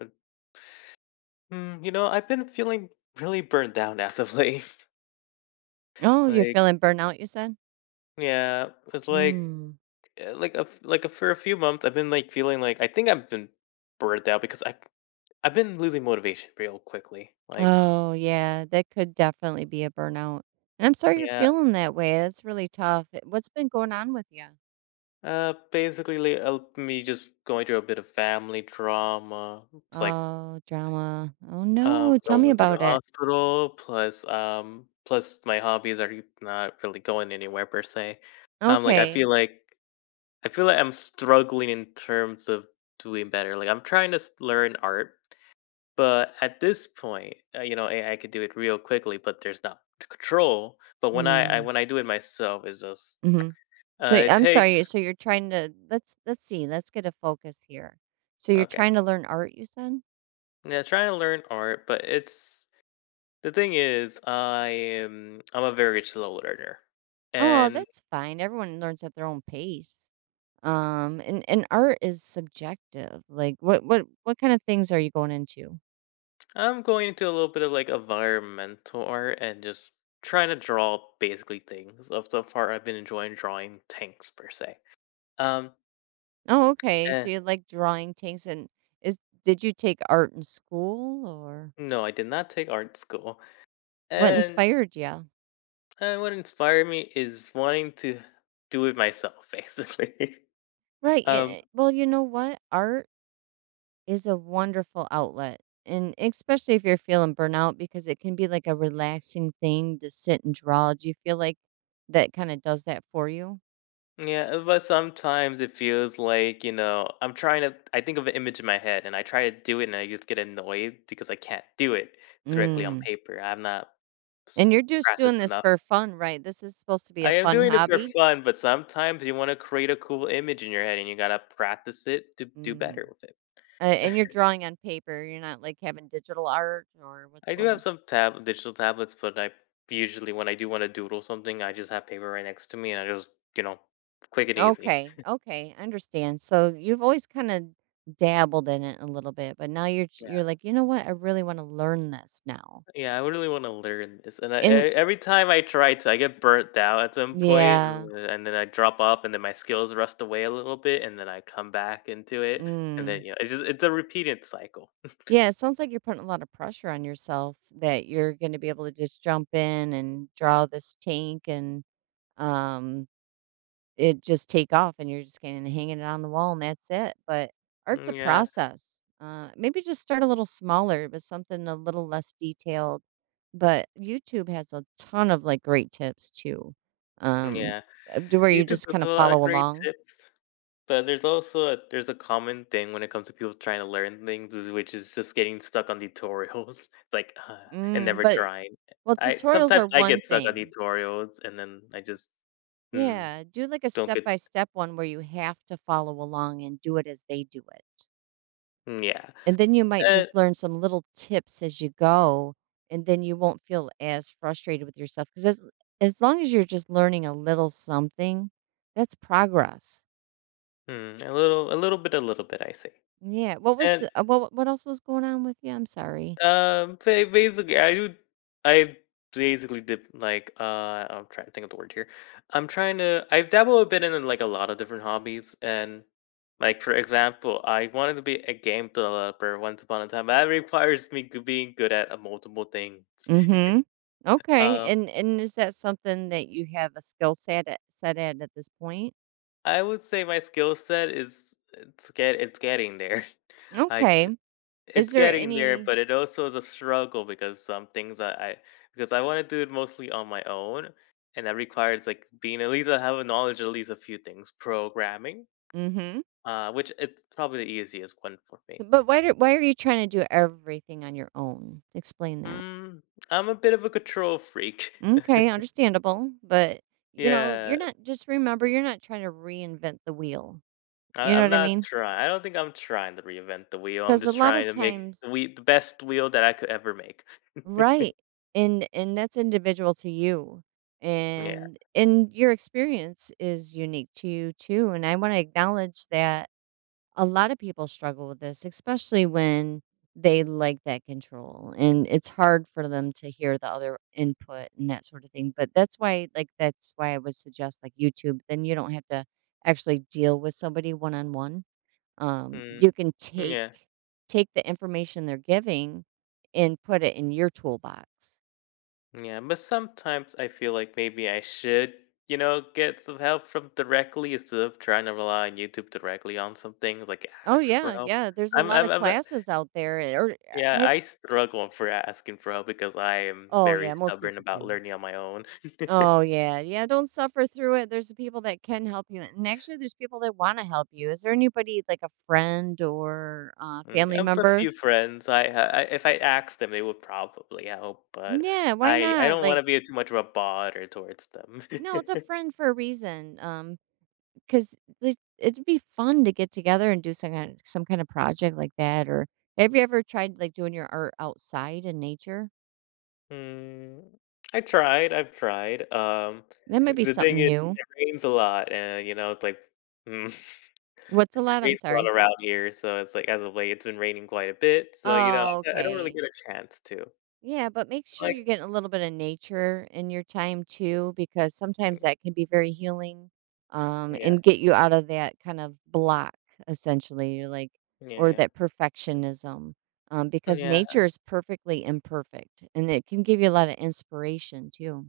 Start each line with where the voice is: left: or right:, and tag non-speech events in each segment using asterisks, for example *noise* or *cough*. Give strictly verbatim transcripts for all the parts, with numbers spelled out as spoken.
left: Uh, Mm, you know, I've been feeling really burned down as of late. *laughs*
right: Oh, you're
left: Like,
right: feeling burnout, you said?
left: yeah, it's like,
right: Mm.
left: uh, like a f- like a, for a few months, I've been like feeling like I think I've been burned out because I I've been losing motivation real quickly. Like,
right: Oh, yeah, that could definitely be a burnout. And I'm sorry you're
left: yeah,
right: feeling that way. That's really tough. Eh, What's been going on with you?
left: uh, basically, like, uh, me just going through a bit of family drama. It's like,
right: Oh, drama. Oh,
left: um,
right: no. Tell
left: Someone
right: me
left: went to the
right: about it.
left: hospital. Plus, um, plus my hobbies are not really going anywhere per se. Um, like I feel
right: Okay.
left: like. I feel like I'm struggling in terms of doing better. Like I'm trying to s- learn art, but at this point, uh, you know, A I could do it real quickly, but there's not c- control. But when I, I
right: Mm.
left: when I do it myself, it's just
right: hmm So
left: uh,
right: y-
left: it
right: I'm sorry.
left: takes
right: So you're trying to let's let's see. Let's get a focus here. So you're
left: okay.
right: trying to learn art, you said?
left: Yeah, trying to learn art, but it's the thing is, I am I'm a very slow learner,
right: Oh,
left: and
right: that's fine. Everyone learns at their own pace. Um, and and art is subjective. Like, what what what kind of things are you going into?
left: I'm going into a little bit of like environmental art and just trying to draw basically things. Of so far, I've been enjoying drawing tanks per se. Um,
right: Oh, okay.
left: and
right: So you like drawing things, and is did you take art in school, or
left: No, I did not take art school.
right: what
left: And
right: inspired you?
left: and what inspired me is wanting to do it myself, *laughs* basically.
right: Right. yeah,
left: um,
right: eh, Well, you know what, art is a wonderful outlet, and especially if you're feeling burnout, because it can be like a relaxing thing to sit and draw. Do you feel like that kind of does that for you?
left: yeah, uh, but sometimes it feels like you know I'm trying to. I think of an image in my head, and I try to do it, and I just get annoyed because I can't do it directly on
right: Mm.
left: paper. I'm not s-
right: And you're just
left: practiced
right: doing this
left: enough.
right: for fun, right? This is supposed to be
left: I
right: a
left: am
right: fun
left: doing it for
right: hobby.
left: fun, but sometimes you want to create a cool image in your head, and you gotta practice it to do
right: Mm.
left: better with it.
right: Uh, and you're drawing on paper, you're not, like, having digital art or what's
left: I do
right: going
left: have
right: on?
left: some tab digital tablets, but I usually when I do want to doodle something, I just have paper right next to me, and I just you know, quick and easy.
right: Okay, okay, I understand. So you've always kinda dabbled in it a little bit, but now you're you're
left: Yeah.
right: like, "You know what? I really wanna learn this now."
left: Yeah, I really want to learn this, and I, e-
right: And
left: every time I try to, I get burnt out at some point,
right: yeah,
left: uh, and and then I drop off, and then my skills rust away a little bit, and then I come back into it, and then
right: mm.
left: you know, it's just, it's a repeated cycle.
right: Yeah, it sounds like you're putting a lot of pressure on yourself that you're gonna be able to just jump in and draw this tank, and um it just take off and you're just gonna hang it on the wall and that's it. But art's a
left: Mm, yeah,
right: process. Uh, maybe just start a little smaller, but something a little less detailed. But YouTube has a ton of like great tips too, um,
left: yeah.
right: uh, to where you
left: YouTube
right: just
left: does
right: kind
left: have
right: of
left: a lot of
right: follow
left: great
right: along.
left: tips. But there's also a, there's a common thing when it comes to people trying to learn things, is- which is just getting stuck on tutorials. *laughs* It's like uh, And
right: Mm,
left: never
right: but
left: trying.
right: Well,
left: I
right: tutorials
left: sometimes
right: are
left: I
right: one
left: get stuck on
right: thing.
left: tutorials, and then I just mm,
right: Yeah, do like a
left: don't
right: step
left: get
right: by step one where you have to follow along and do it as they do it.
left: mm, yeah.
right: And then you might
left: Uh,
right: just learn some little tips as you go, and then you won't feel as frustrated with yourself. Because as as long as you're just learning a little something, that's progress.
left: mm, a little, a little bit, a little bit, I say.
right: Yeah, what was the uh, what what else was going on with you? I'm sorry.
left: Um, ba Basically, I do I basically did, like, uh, I'm trying to think of the word here. I'm trying to I've dabbled a bit in, like, a lot of different hobbies, and, like, for example, I wanted to be a game developer once upon a time, but that requires me to being good at, uh, multiple things.
right: Mhm. Okay,
left: Um,
right: and and is that something that you have a skill set at, set at at this point?
left: I would say my skill set is it's get it's getting there. *laughs* I
right: Okay. Is
left: It's
right: there
left: getting there,
right: any?
left: but it also is a struggle because some things I, I because I want to do it mostly on my own, and that requires like being at least I have a knowledge of at least a few things, programming,
right: Mhm.
left: uh, which it's probably the easiest one for
right: So,
left: me.
right: but why do, why are you trying to do everything on your own? Explain that.
left: Mm, I'm a bit of a control freak.
right: Okay, understandable, but
left: *laughs*
right: you know,
left: Yeah,
right: you're not just remember, you're not trying to reinvent the wheel.
left: I,
right: You know
left: I'm
right: what I
left: not
right: mean?
left: trying. I don't think I'm trying to reinvent the wheel. I'm
right: Cuz a
left: just
right: lot
left: trying
right: of
left: to make the,
right: times
left: wheel, the best wheel that I could ever make.
right: right,
left: *laughs*
right: and and that's individual to you,
left: Yeah.
right: and and your experience is unique to you too, and I want to acknowledge that a lot of people struggle with this, especially when they like that control and it's hard for them to hear the other input and that sort of thing. But that's why, like, that's why I would suggest like YouTube. Then you don't have to actually deal with somebody one on one. Um,
left: Mm,
right: you can take
left: yeah.
right: take the information they're giving and put it in your toolbox.
left: Yeah, but sometimes I feel like maybe I should, you know, get some help from directly instead of trying to rely on YouTube directly on some things, like
right: Oh
left: ask for
right: yeah,
left: help.
right: yeah. There's a
left: I'm,
right: lot
left: I'm,
right: of
left: I'm a-
right: classes out there, or
left: yeah,
right: eh, I,
left: I struggle for asking for help because I am
right: oh
left: very
right: yeah, most
left: stubborn
right: people
left: about
right: do.
left: learning on my own. *laughs*
right: Oh, yeah, yeah, don't suffer through it, there's the people that can help you, and actually, there's people that wanna help you. Is there anybody, like a friend or a
left: Mm, I
right: family
left: have a
right: member?
left: few friends. I, ha- I If I asked them, they would probably help, but
right: Yeah, why
left: I I
right: not?
left: don't want to
right: Like,
left: be too much of a bother towards them.
right: no, it's a
left: *laughs*
right: friend for a reason. Um, because it'd be fun to get together and do some kind some kind of project like that, or have you ever tried, like, doing your art outside in nature?
left: Mm, I tried, I've tried, um,
right: That might be
left: the thing
right: something
left: is
right: new.
left: it rains a lot and, you know, it's like, mm, *laughs*
right: What's a
left: it
right: lot? I'm
left: rains a lot
right: sorry.
left: around here, so it's like, as of late, it's been raining quite a bit, so, you know,
right: Oh,
left: I I don't really
right: okay.
left: get a chance to.
right: Yeah, but make sure
left: Like
right: you're getting a little bit of nature in your time too, because sometimes that can be very healing, um,
left: yeah,
right: and get you out of that kind of block, essentially. You're like,
left: yeah,
right: or
left: yeah.
right: that perfectionism, um, because nature
left: Yeah,
right: is perfectly imperfect and it can give you a lot of inspiration too.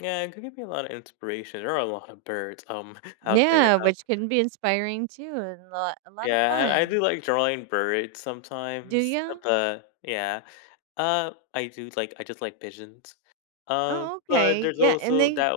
left: yeah, it could give me a lot of inspiration. There are a lot of birds, um, *laughs* out there,
right: Yeah,
left: um
right: which can be inspiring too and a lot, a lot of
left: yeah, and I
right: fun.
left: do like drawing birds
right: Do
left: sometimes, uh,
right: you?
left: but yeah, uh, I do like I just like pigeons, um,
right: Oh,
left: but
right: okay.
left: there's
right: Yeah. And
left: also
right: they,
left: that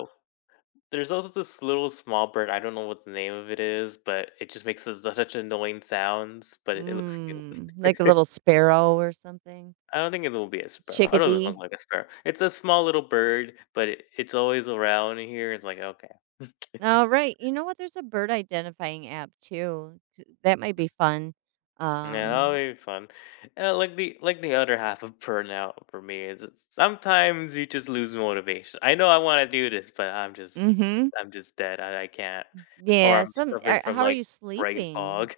left: There's also this little small bird, I don't know what the name of it is, but it just makes su such annoying sounds, but it it looks cute.
right: mm, like a little
left: *laughs*
right: sparrow or something,
left: I don't think it will be a sparrow. I don't look
right: chickadee.
left: like a sparrow. It's a small little bird, but it it's always around here, it's like, "Okay." *laughs*
right: All right. You know what? There's a bird identifying app too. That might be fun.
left: Yeah, that'll
right: Um,
left: be fun. Uh, like the like the other half of burnout for me is it's sometimes you just lose motivation. I know I wanna do this, but I'm just
right: mhm.
left: I'm just dead. I I can't. Or
right: Yeah,
left: I'm
right: some
left: suffering
right: are,
left: from,
right: how are you
left: like, brain
right: sleeping?
left: fog.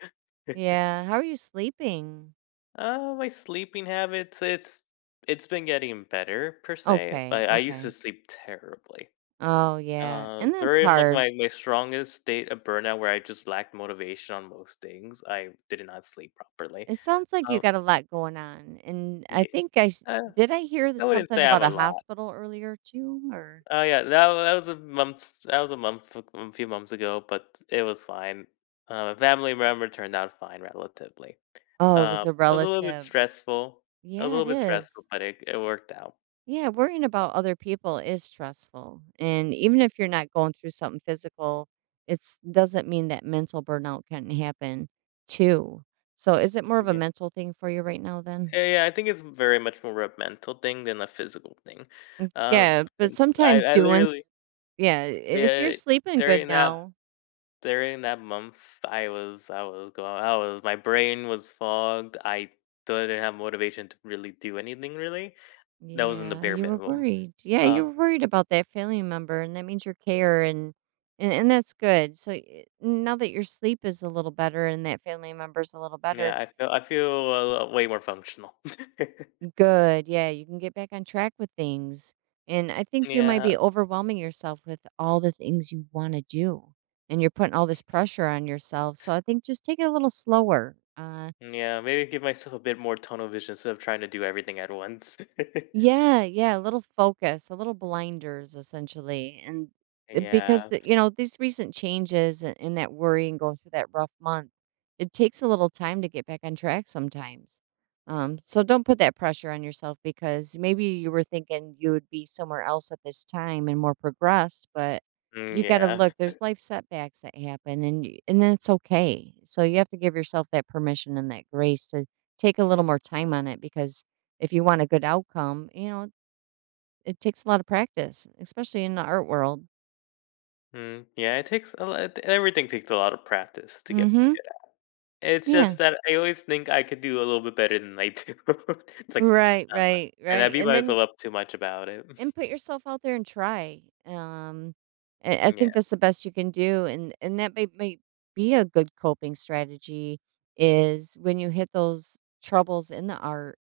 left: *laughs*
right: Yeah, how are you sleeping?
left: Uh, my sleeping habits, it's it's been getting better per se.
right: Okay,
left: I, I used to
right: okay.
left: sleep terribly.
right: Oh, yeah.
left: Uh,
right: And that's
left: during like
right: hard.
left: my, my strongest state of burnout where I just lacked motivation on most things, I did not sleep properly.
right: It sounds like you
left: Um,
right: got a lot going on. And I
left: yeah,
right: think I s-
left: uh,
right: did I hear th-
left: I wouldn't
right: something
left: say I have
right: about
left: a
right: a
left: lot.
right: hospital earlier too, or?
left: Oh yeah, that, wa- that was a month. That was a month, a a few months ago, but it was fine. Uh, my family member turned out fine relatively.
right: Oh, it was
left: Um,
right: a
left: it was a little bit
right: relative.
left: stressful. It was a
right: Yeah,
left: little
right: it
left: bit stressful,
right: is.
left: but it, it worked out.
right: Yeah, worrying about other people is stressful. And even if you're not going through something physical, it's doesn't mean that mental burnout can not happen too. So is it more of a
left: Yeah.
right: mental thing for you right now then?
left: Eh, yeah, I think it's very much more a mental thing than a physical thing.
right: Mm.
left: Um,
right: Yeah, but
left: since I,
right: sometimes
left: I
right: doing
left: literally,
right: s- yeah, if you're
left: yeah,
right: sleeping good
left: during that
right: now,
left: during that month, I was I was going, I was my brain was fogged. I didn't have motivation to really do anything. Really, that was in the
right: yeah,
left: bare
right: you were
left: minimum.
right: worried. Yeah,
left: Uh,
right: you were worried about that family member and that means your care, and and, and that's good. So y- now that your sleep is a little better and that family member's a little
left: yeah,
right: better,
left: I feel I feel a lot- way more functional. *laughs*
right: good. Yeah, you can get back on track with things. And I think you might
left: Yeah,
right: be overwhelming yourself with all the things you want to do. And you're putting all this pressure on yourself. So I think just take it a little slower. Uh,
left: yeah, maybe give myself a bit more tunnel vision instead of trying to do everything at once. *laughs*
right: yeah, yeah, a little focus, a little blinders, essentially. And because
left: Yeah,
right: the, you know, these recent changes and and that worry and going through that rough month, it takes a little time to get back on track sometimes. Um, so don't put that pressure on yourself because maybe you were thinking you would be somewhere else at this time and more progressed, but
left: mm,
right: you got to
left: yeah.
right: look. There's life setbacks that happen, and y- and that's okay. So you have to give yourself that permission and that grace to take a little more time on it, because if you want a good outcome, you know, it takes a lot of practice, especially in the art world.
left: Mm, yeah, it takes a lot. Everything takes a lot of practice to get
right: Mm-hmm.
left: *laughs* it's
right: Yeah.
left: just that I always think I could do a little bit better than I do. *laughs* It's like,
right: Right,
left: uh,
right: right,
left: and I
right: right.
left: beat
right: And
left: myself
right: then
left: up too much about it. *laughs*
right: and put yourself out there and try. Um, I, I
left: Yeah.
right: think that's the best you can do, and and that may, may be a good coping strategy is when you hit those troubles in the art,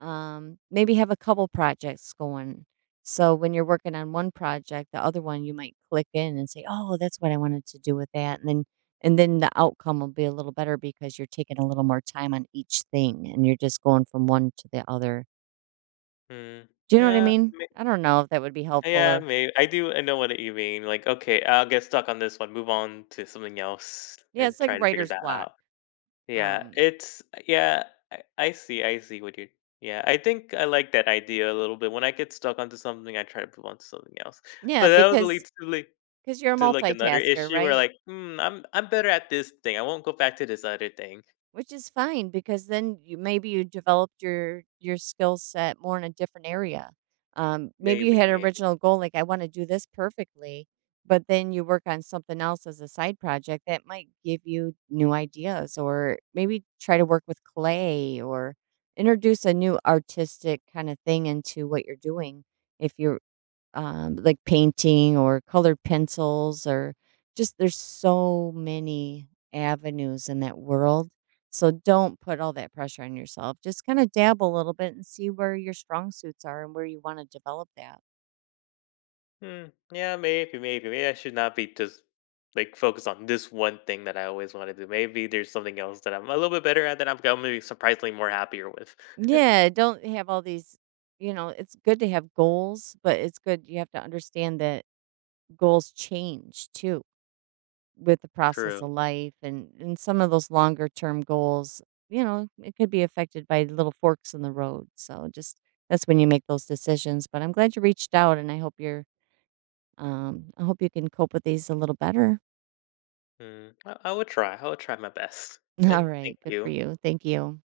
right: um, maybe have a couple projects going. So when you're working on one project, the other one you might click in and say, "Oh, that's what I wanted to do with that." And then and then the outcome will be a little better because you're taking a little more time on each thing and you're just going from one to the other.
left: Mm.
right: Do you know what I
left: Yeah,
right: mean?
left: may
right: I don't know if that would be helpful
left: yeah,
right: or.
left: maybe I do I know what you mean, like, "Okay, I'll get stuck on this one, move on to something else
right: Yeah,
left: and
right: it's like
left: try to figure
right: writer's
left: that
right: block.
left: out." Yeah,
right: Um,
left: it's yeah, I I see, I see what you're yeah, I think I like that idea a little bit. When I get stuck onto something, I try to move on to something else,
right: yeah,
left: but that was a little
right: because
left: too late.
right: 'cause you're a
left: To, like, another
right: multitasker,
left: issue where,
right: right?
left: like, "Hmm, I'm I'm better at this thing. I won't go back to this other thing.
right: Which is fine because then you maybe you developed your your skill set more in a different area. Um, maybe you
left: Maybe,
right: had an
left: maybe.
right: original goal like, "I wanna do this perfectly," but then you work on something else as a side project that might give you new ideas, or maybe try to work with clay or introduce a new artistic kinda thing into what you're doing, if you're, um, like painting or colored pencils or just there's so many avenues in that world. So don't put all that pressure on yourself. Just kind of dab a little bit and see where your strong suits are and where you want to develop that.
left: Hmm, yeah, maybe, maybe. Maybe I should not be just, like, focused on this one thing that I always wanna do. Maybe there's something else that I'm a little bit better at that I'm gonna be surprisingly more happier with." *laughs*
right: Yeah, don't have all these, you know, it's good to have goals, but it's good you have to understand that goals change too with the process
left: True.
right: of life, and and some of those longer term goals, you know, it could be affected by little forks in the road. So just that's when you make those decisions. But I'm glad you reached out, and I hope you're, um, I hope you can cope with these a little better.
left: Hmm. I I will try. I will try my best,
right: *laughs* All
left: and thank
right: right, good for
left: you.
right: you, thank you.